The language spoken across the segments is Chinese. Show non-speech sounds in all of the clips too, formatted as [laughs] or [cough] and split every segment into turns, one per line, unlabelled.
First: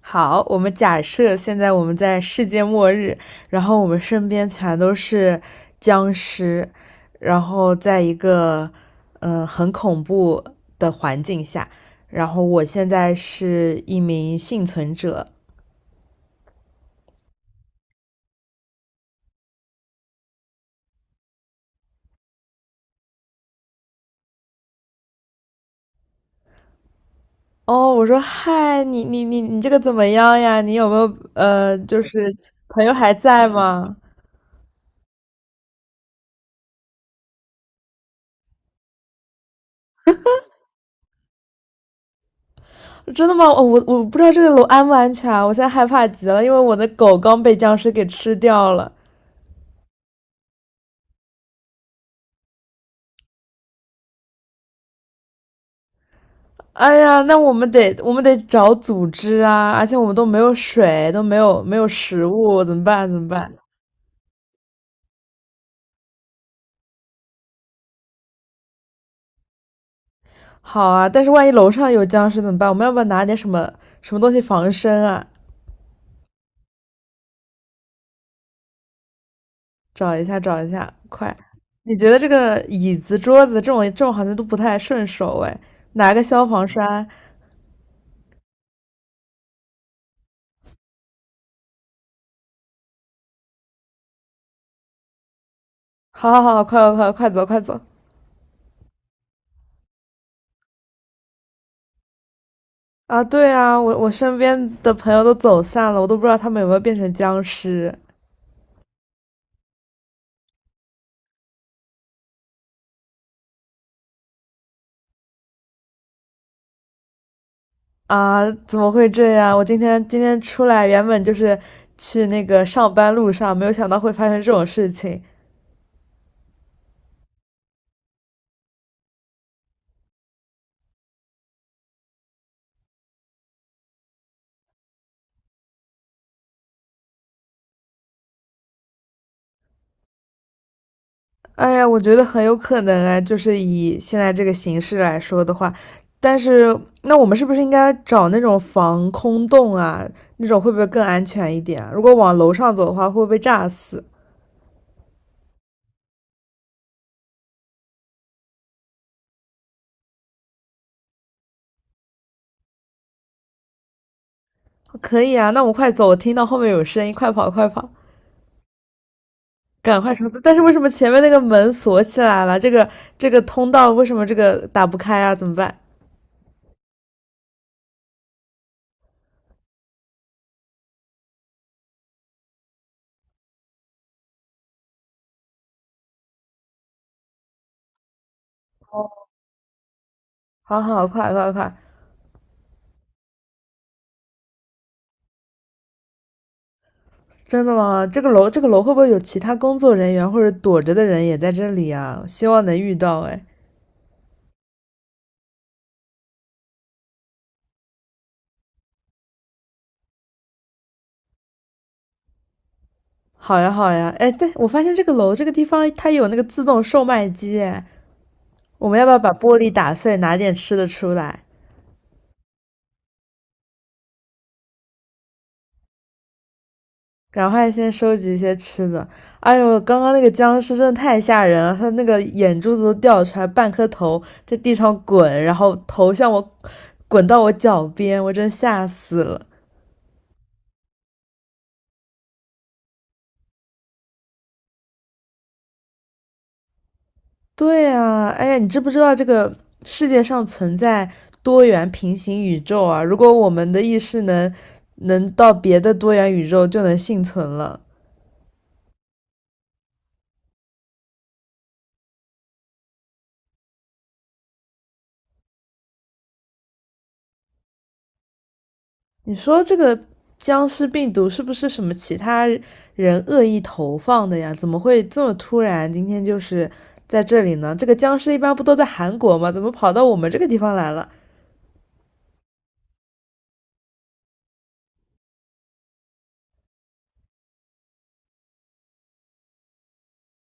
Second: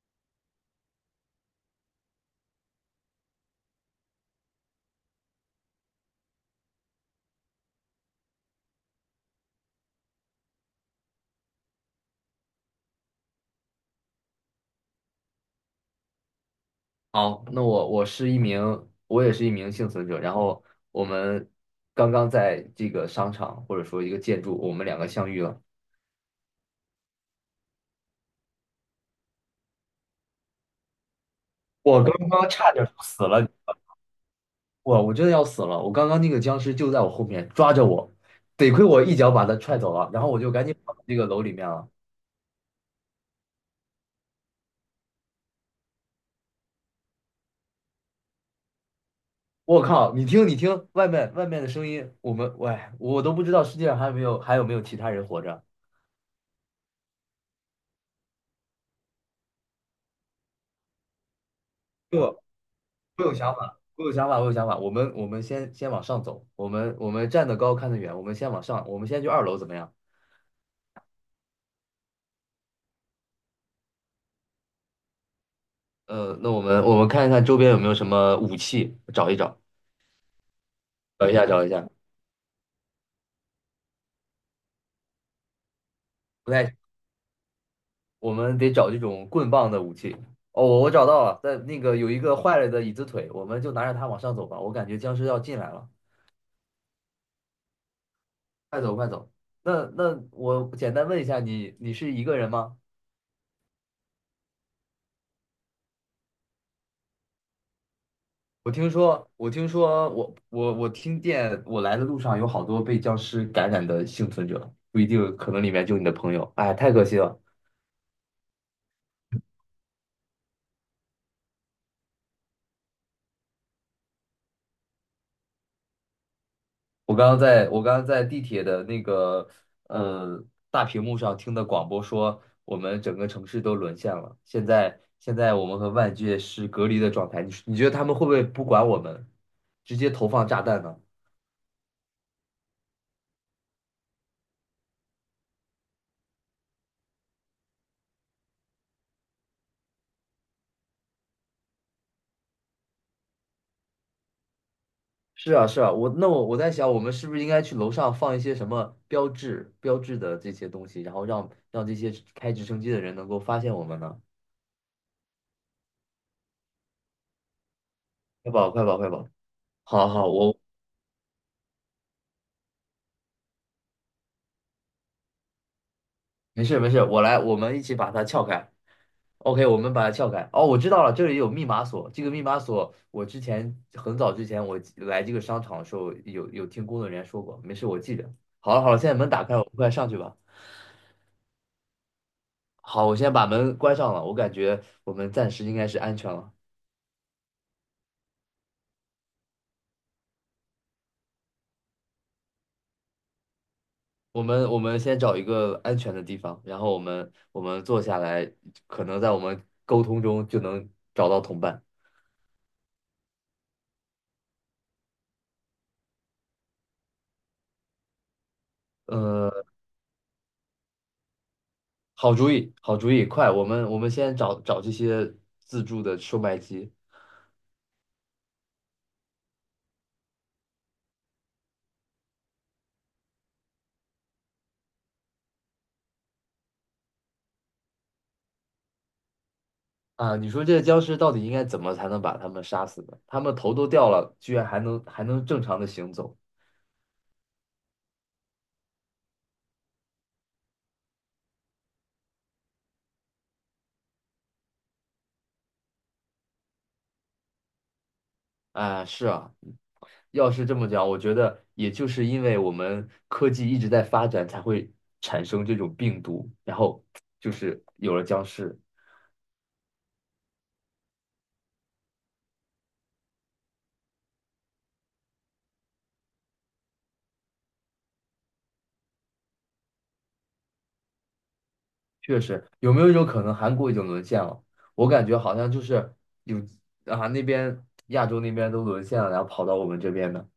好，我们假设现在我们在世界末日，然后我们身边全都是僵尸，然后在一个很恐怖的环境下，然后我现在是一名幸存者。
好，那我是一名，我也是一名幸存者。然后我们刚刚在这个商场或者说一个建筑，我们两个相遇了。
哦，我说嗨，你这个怎么样呀？你有没有就
我刚
是
刚差
朋
点就
友还
死了，
在吗？
我真的要死了。我刚刚那个僵尸就在我后面抓着我，得亏我一脚把他踹走了，然后我就赶紧跑到这个楼里面了。
真的吗？哦，我不知道这个楼安不安全啊，我现在害怕极了，因为我的狗刚被僵尸给吃掉了。
我靠，你听，外面的声音，我们喂，我都不知道世界上还有没有其他人活着。
哎呀，那我们得找组织啊，而且我们都没有水，都没有
对，
食
我
物，怎么办？怎么
有
办？
想法，我有想法，我有想法。我们先往上走，我们站得高看得远，我们先往上，我们先去二楼怎么样？
好啊，但是万一楼上有僵尸怎么办？我们要不要拿点什么东西防身啊？
那我们看一看周边有没有什么武器，找一找，
找一下，找一下，
找一
快！
下找一下。
你觉得这个椅子、桌子这种好像都不太顺手哎，拿个消
不
防
太，
栓。
我们得找这种棍棒的武器。哦，我找到了，在那个有一个坏了的椅子腿，我们就拿着它往上走吧。我感觉僵尸要进来了，
好好好，快走，快走！
快走。那我简单问一下你，你是一个人吗？
啊，对啊，我身边的朋友都走散了，我都不知道他们有没有变成僵尸。
我听说，我听说，我听见，我来的路上有好多被僵尸感染的幸存者，不一定，可能里面就你的朋友。哎，太可惜了！
啊，怎么会这样？我今天出来原本就是去那个上班路上，没有想到会发生这种事情。
我刚刚在地铁的那个呃大屏幕上听的广播说，我们整个城市都沦陷了。现在我们和外界是隔离的状态，你觉得他们会不会不管我们，直接投放炸弹呢？
哎呀，我觉得很有可能啊，就是以现在这个形式来说的话，但是那我们是不是应该找那种防空洞啊？那种会不会更安全一点啊如果往楼上走的话，会不会被炸死？
是啊，是啊，我在想，我们是不是应该去楼上放一些什么标志、标志的这些东西，然后让这些开直升机的人能够发现我们呢？
可以啊，那我们快走，我听到后面有声音，快跑快跑，
快跑，快跑，快跑！
赶
好
快
好，
冲刺！但
我，
是为什么前面那个门锁起来了？这个通道为什么这个打不开啊？怎么办？
没事没事，我来，我们一起把它撬开。OK，我们把它撬开。哦，我知道了，这里有密码锁。这个密码锁，我很早之前我来这个商场的时候有听工作人员说过，没事，我记着。好了好了，现在门打开，我们快上去吧。
好好，快快快！
好，我先把门关上了，我感觉我们暂时应该是安全了。
真的吗？这个楼，这个楼会不会有其他工作人员或者躲着的人也在这里啊？希望能遇到哎。
我们先找一个安全的地方，然后我们坐下来，可能在我们沟通中就能找到同伴。
好呀，好呀，哎，对，我发现这个楼这个地方它有那个自动售卖机哎，我们要不要把玻
呃，
璃打碎，拿点吃的出来？
好主意，好主意，快，我们先找找这些自助的售卖机。
赶快先收集一些吃的。哎呦，刚刚那个僵尸真的太吓人了，他那个眼珠子都掉出来，半颗头在地上滚，然后头向我滚到我脚边，我真吓死了。
啊！你说这些僵尸到底应该怎么才能把他们杀死呢？他们头都掉了，居然还能正常的行走。
对啊，哎呀，你知不知道这个世界上存在多元平行宇宙啊？如果我们的意识能到别的多元宇宙，就能幸存了。
啊！是啊，要是这么讲，我觉得也就是因为我们科技一直在发展，才会产生这种病毒，然后就是有了僵尸。
你说这个僵尸病毒是不是什么其他人恶意投放的呀？怎么会这么突然？今天就是在这里呢？这个僵尸一般不都在韩国吗？怎么跑到我们这个地方来了？
确实，有没有一种可能，韩国已经沦陷了？我感觉好像就是有，啊，那边亚洲那边都沦陷了，然后跑到我们这边的。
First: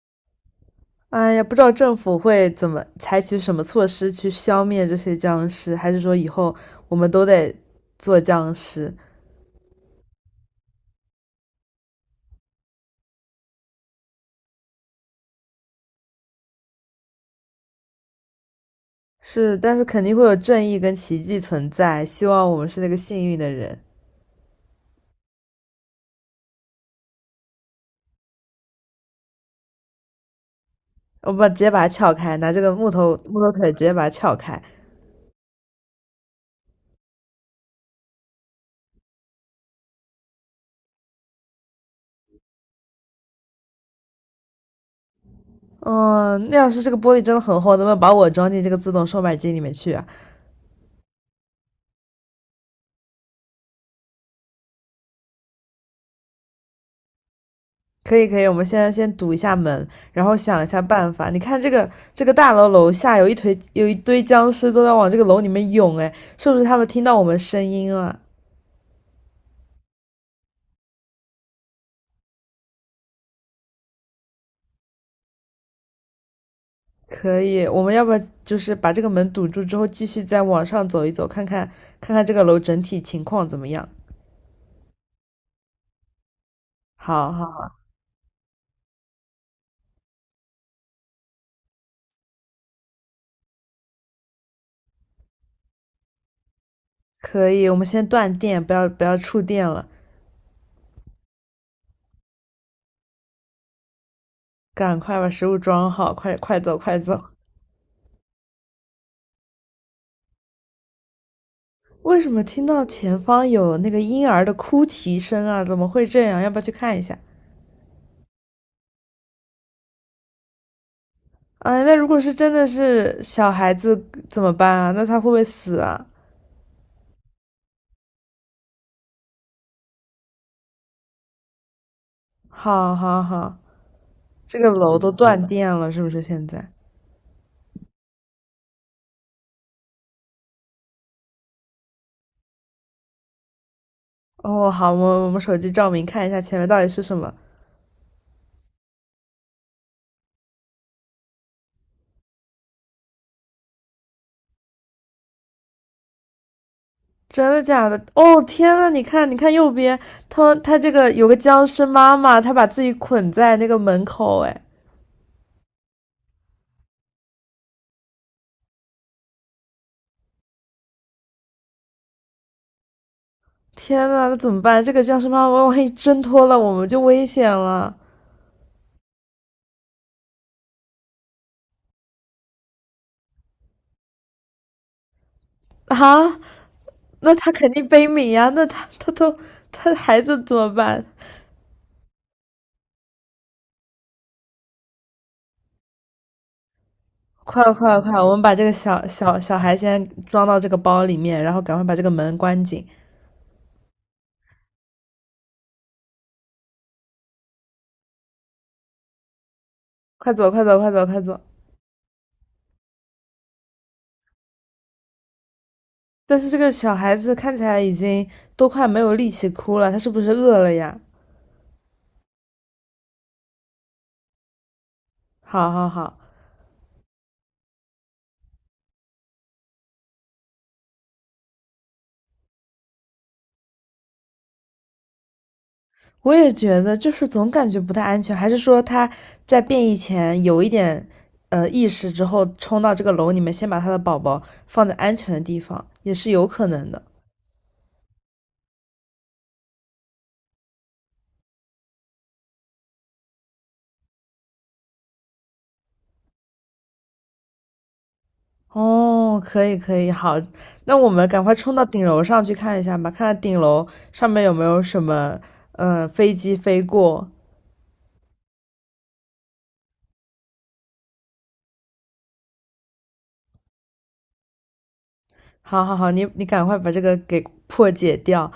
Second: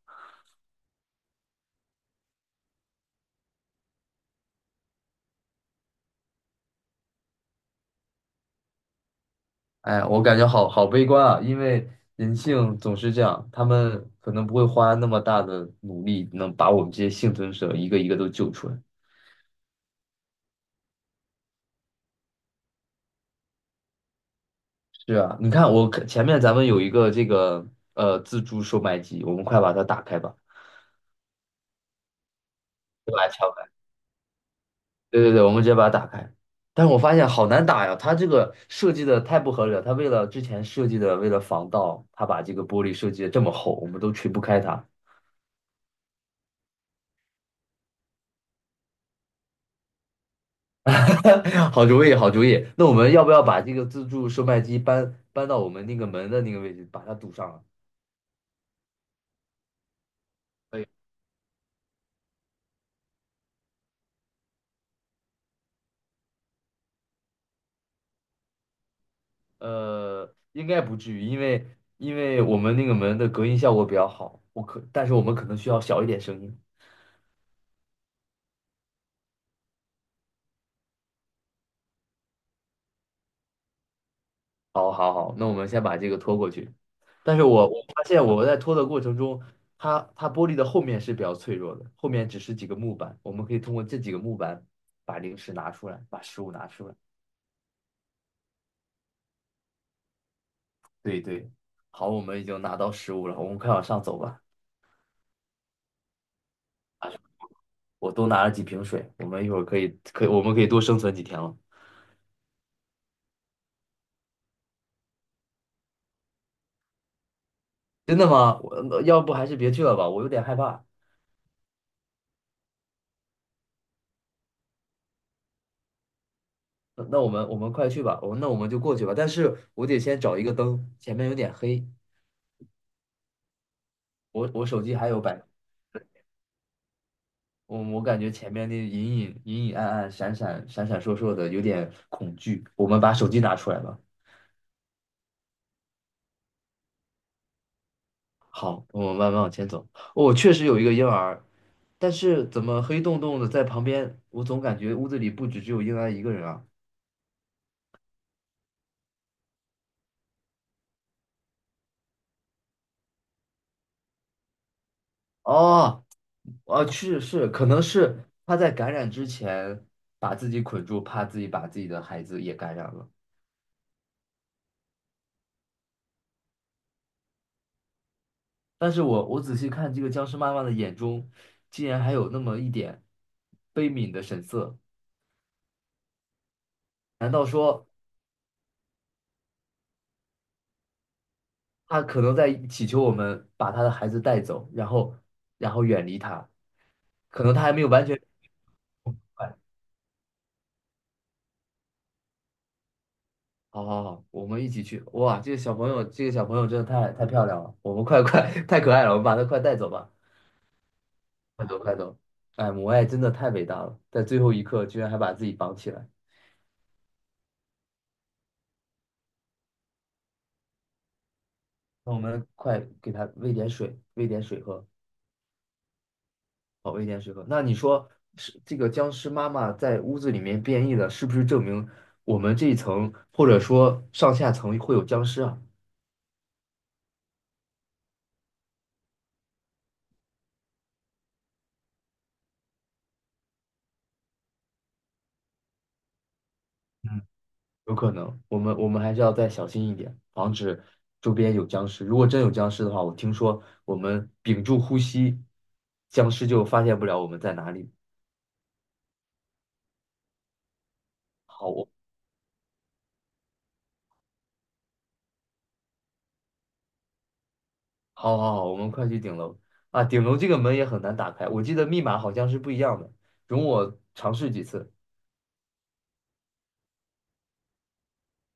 哎呀，不知道政府会怎么采取什么措施去消灭这些僵尸，还是说以后我们都得做僵尸？
哎，我感觉好好悲观啊，因为人性总是这样，他们可能不会花那么大的努力，能把我们这些幸存者一个一个都救出来。
是，但是肯定会有正义跟奇迹存在。希望我们是那个幸运的人。
是啊，你看我前面咱们有一个这个自助售卖机，我们快把它打开吧，
我把直接把它撬开，拿这个木头
来
木头
吧？
腿直接把它撬开。
对对对，我们直接把它打开。但是我发现好难打呀，它这个设计的太不合理了。它为了之前设计的，为了防盗，它把这个玻璃设计的这么厚，我们都锤不开它。
嗯，那要是这个玻璃真的很厚，能不能把我装进这个自动售卖机里面去啊？
[laughs] 好主意，好主意。那我们要不要把这个自助售卖机搬到我们那个门的那个位置，把它堵上了。
可以可以，我们现在先堵一下门，然后想一
可
下
以。
办法。你看这个这个大楼楼下有一堆僵尸都在往这个楼里面涌，哎，是不是他们听到我们声音了？
应该不至于，因为我们那个门的隔音效果比较好。我可，但是我们可能需要小一点声音。
可以，我们要不要就是把这个门堵住之后，继续再往上走一走，看看这个楼整体情况怎么样？
好，好，好，那我们先把这个拖过去。
好
但是
好
我
好，
发现我在拖的过程中，它玻璃的后面是比较脆弱的，后面只是几个木板，我们可以通过这几个木板把零食拿出来，把食物拿出来。
可以，我们先断电，不要触电了，
对对，好，我们已经拿到食物了，我们快往上走吧。
赶快把食物装好，快快走快走。
我多拿了几瓶水，我们一会儿可以可以我们可以多生存几天了。
为什么听到前方有那个婴儿的哭啼声啊？怎么会这样？要不要去看一下？
真的吗？我那要不还是别去了吧，我有点害怕。
哎，那如果是真的是小孩子怎么办啊？那他会不会死啊？
那我们快去吧，我那我们就过去吧。但是我得先找一个灯，前面有点黑，
好，好，好，
我
这
我
个
手机
楼
还
都
有百。
断电了，是不是现在？
我感觉前面那隐隐暗暗、闪闪烁烁的，有点恐惧。我们把手机拿出来吧。
哦，好，我我们手机照明看一下前面到底是什么。
好，我们慢慢往前走。哦，确实有一个婴儿，但是怎么黑洞洞的在旁边？我总感觉屋子里不止只有婴儿一个人啊。
真的假的？哦，天呐，你看，你看右边，他这个有个僵尸妈妈，她把自己捆在那个门口，哎，
哦，啊，是是，可能是他在感染之前把自己捆住，怕自己把自己的孩子也感染了。
天呐，那怎么办？这个僵尸妈妈万一挣脱了，我们就危险了
但是我仔细看这个僵尸妈妈的眼中，竟然还有那么一点悲悯的神色。
啊！
难
那
道
她肯定
说？
悲悯呀，那她都她孩子怎么办？
他可能在祈求我们把他的孩子带走，然后远离他，可能
快
他
了，
还没有
快了，
完
快
全
了
明
我们把这个小小小
白。
孩先装到这个包里面，然后赶快把这个门关紧。
好好好，我们一起去。哇，这个小朋友真的太漂亮了，我们快快 [laughs] 太可爱了，我们把他快带走吧，
快走，快走，快走，快走！
快走。哎，母爱真的太伟大了，在最后一刻居然还把自己绑起来。
但是这个小孩子看起来已经都快没有力气哭了，他是不是饿了呀？
那我们快给他喂点水，喂点水喝。
好好好，
哦，危险时刻。那你说是这个僵尸妈妈在屋子里面变异了，是不是证明我们这一层或者说上下层会有僵尸啊？
我也觉得，就是总感觉不太安全，还是说他在变异前有一点意识之后，冲到这个楼里面，先把他的宝宝放在安全的地方，也是有可能的。
嗯，有可能，我们还是要再小心一点，防止周边有僵尸。如果真有僵尸的话，我听说我们屏住呼吸，僵尸就发现不了我们在哪里。
哦，可以可以，好，那我们赶快
好，
冲到
我，
顶楼上去看一下吧，看看顶楼上面有没有什么飞机飞过。
好好好，我们快去顶楼。啊！顶楼这个门也很难打开，我记得密码好像是不一样的，容我尝试几次。
好好好，你你赶快把这个给破解掉。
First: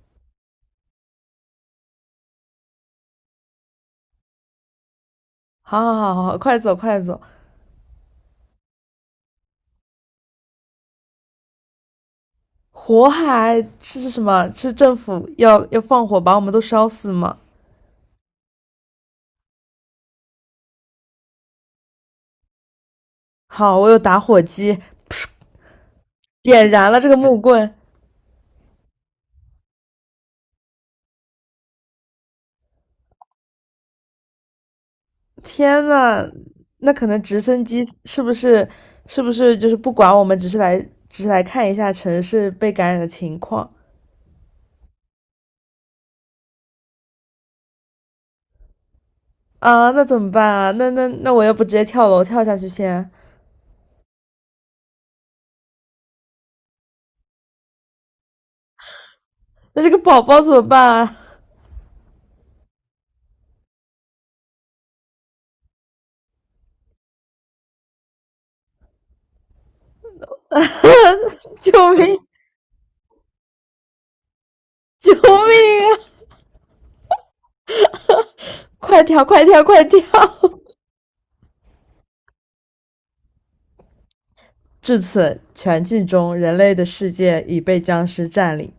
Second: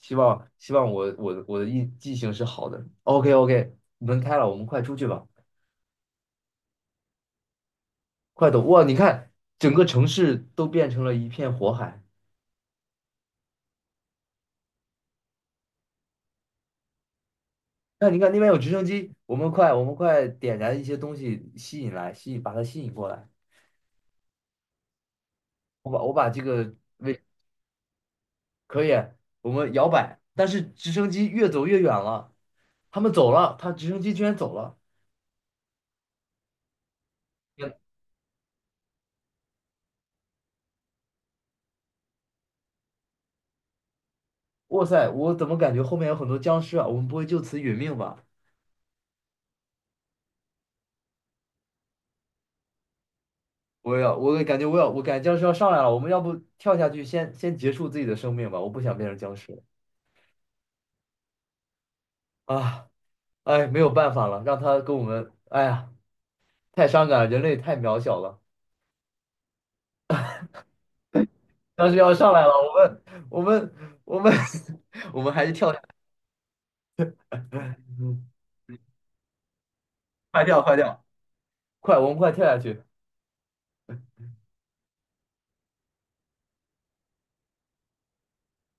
希望我的印记性是好的。OK OK，门开了，我们快出去吧，
好好好好，好快走快走。
快走！哇，你看整个城市都变成了一片火海。
火海是什么？是政府要放火把我们都烧死吗？
那你看那边有直升机，我们快点燃一些东西吸引来，吸引把它吸引过来。
好，我有打火机，
我把这
点
个
燃了这个
位，
木棍。
可以，我们摇摆，但是直升机越走越远了，他们走了，他直升机居然走了。
天呐，那可能直升机是不是就是不管我们，只是来只是来看一下城市被感染的情况
哇塞，我怎么感觉后面有很多僵尸啊？我们不会就此殒命吧？
啊？那怎么办啊？那我要不直接跳楼跳下去先？
我感觉僵尸要上来了，我们要不跳下去先结束自己的生命吧？我不想变成僵尸了。
那这个宝宝怎么办啊？
啊！哎，没有办法了，让他跟我们，哎呀，太伤感了，人类太渺小了。
[laughs] 救
僵尸要
命！
上来了，我们我们 [laughs]
救
我们还是跳下去，
命啊！
嗯，
快跳！快跳！快跳！
快
[laughs]
跳快跳，快，我们快跳下去。
至此，全剧终，人类的世界已被僵尸占领。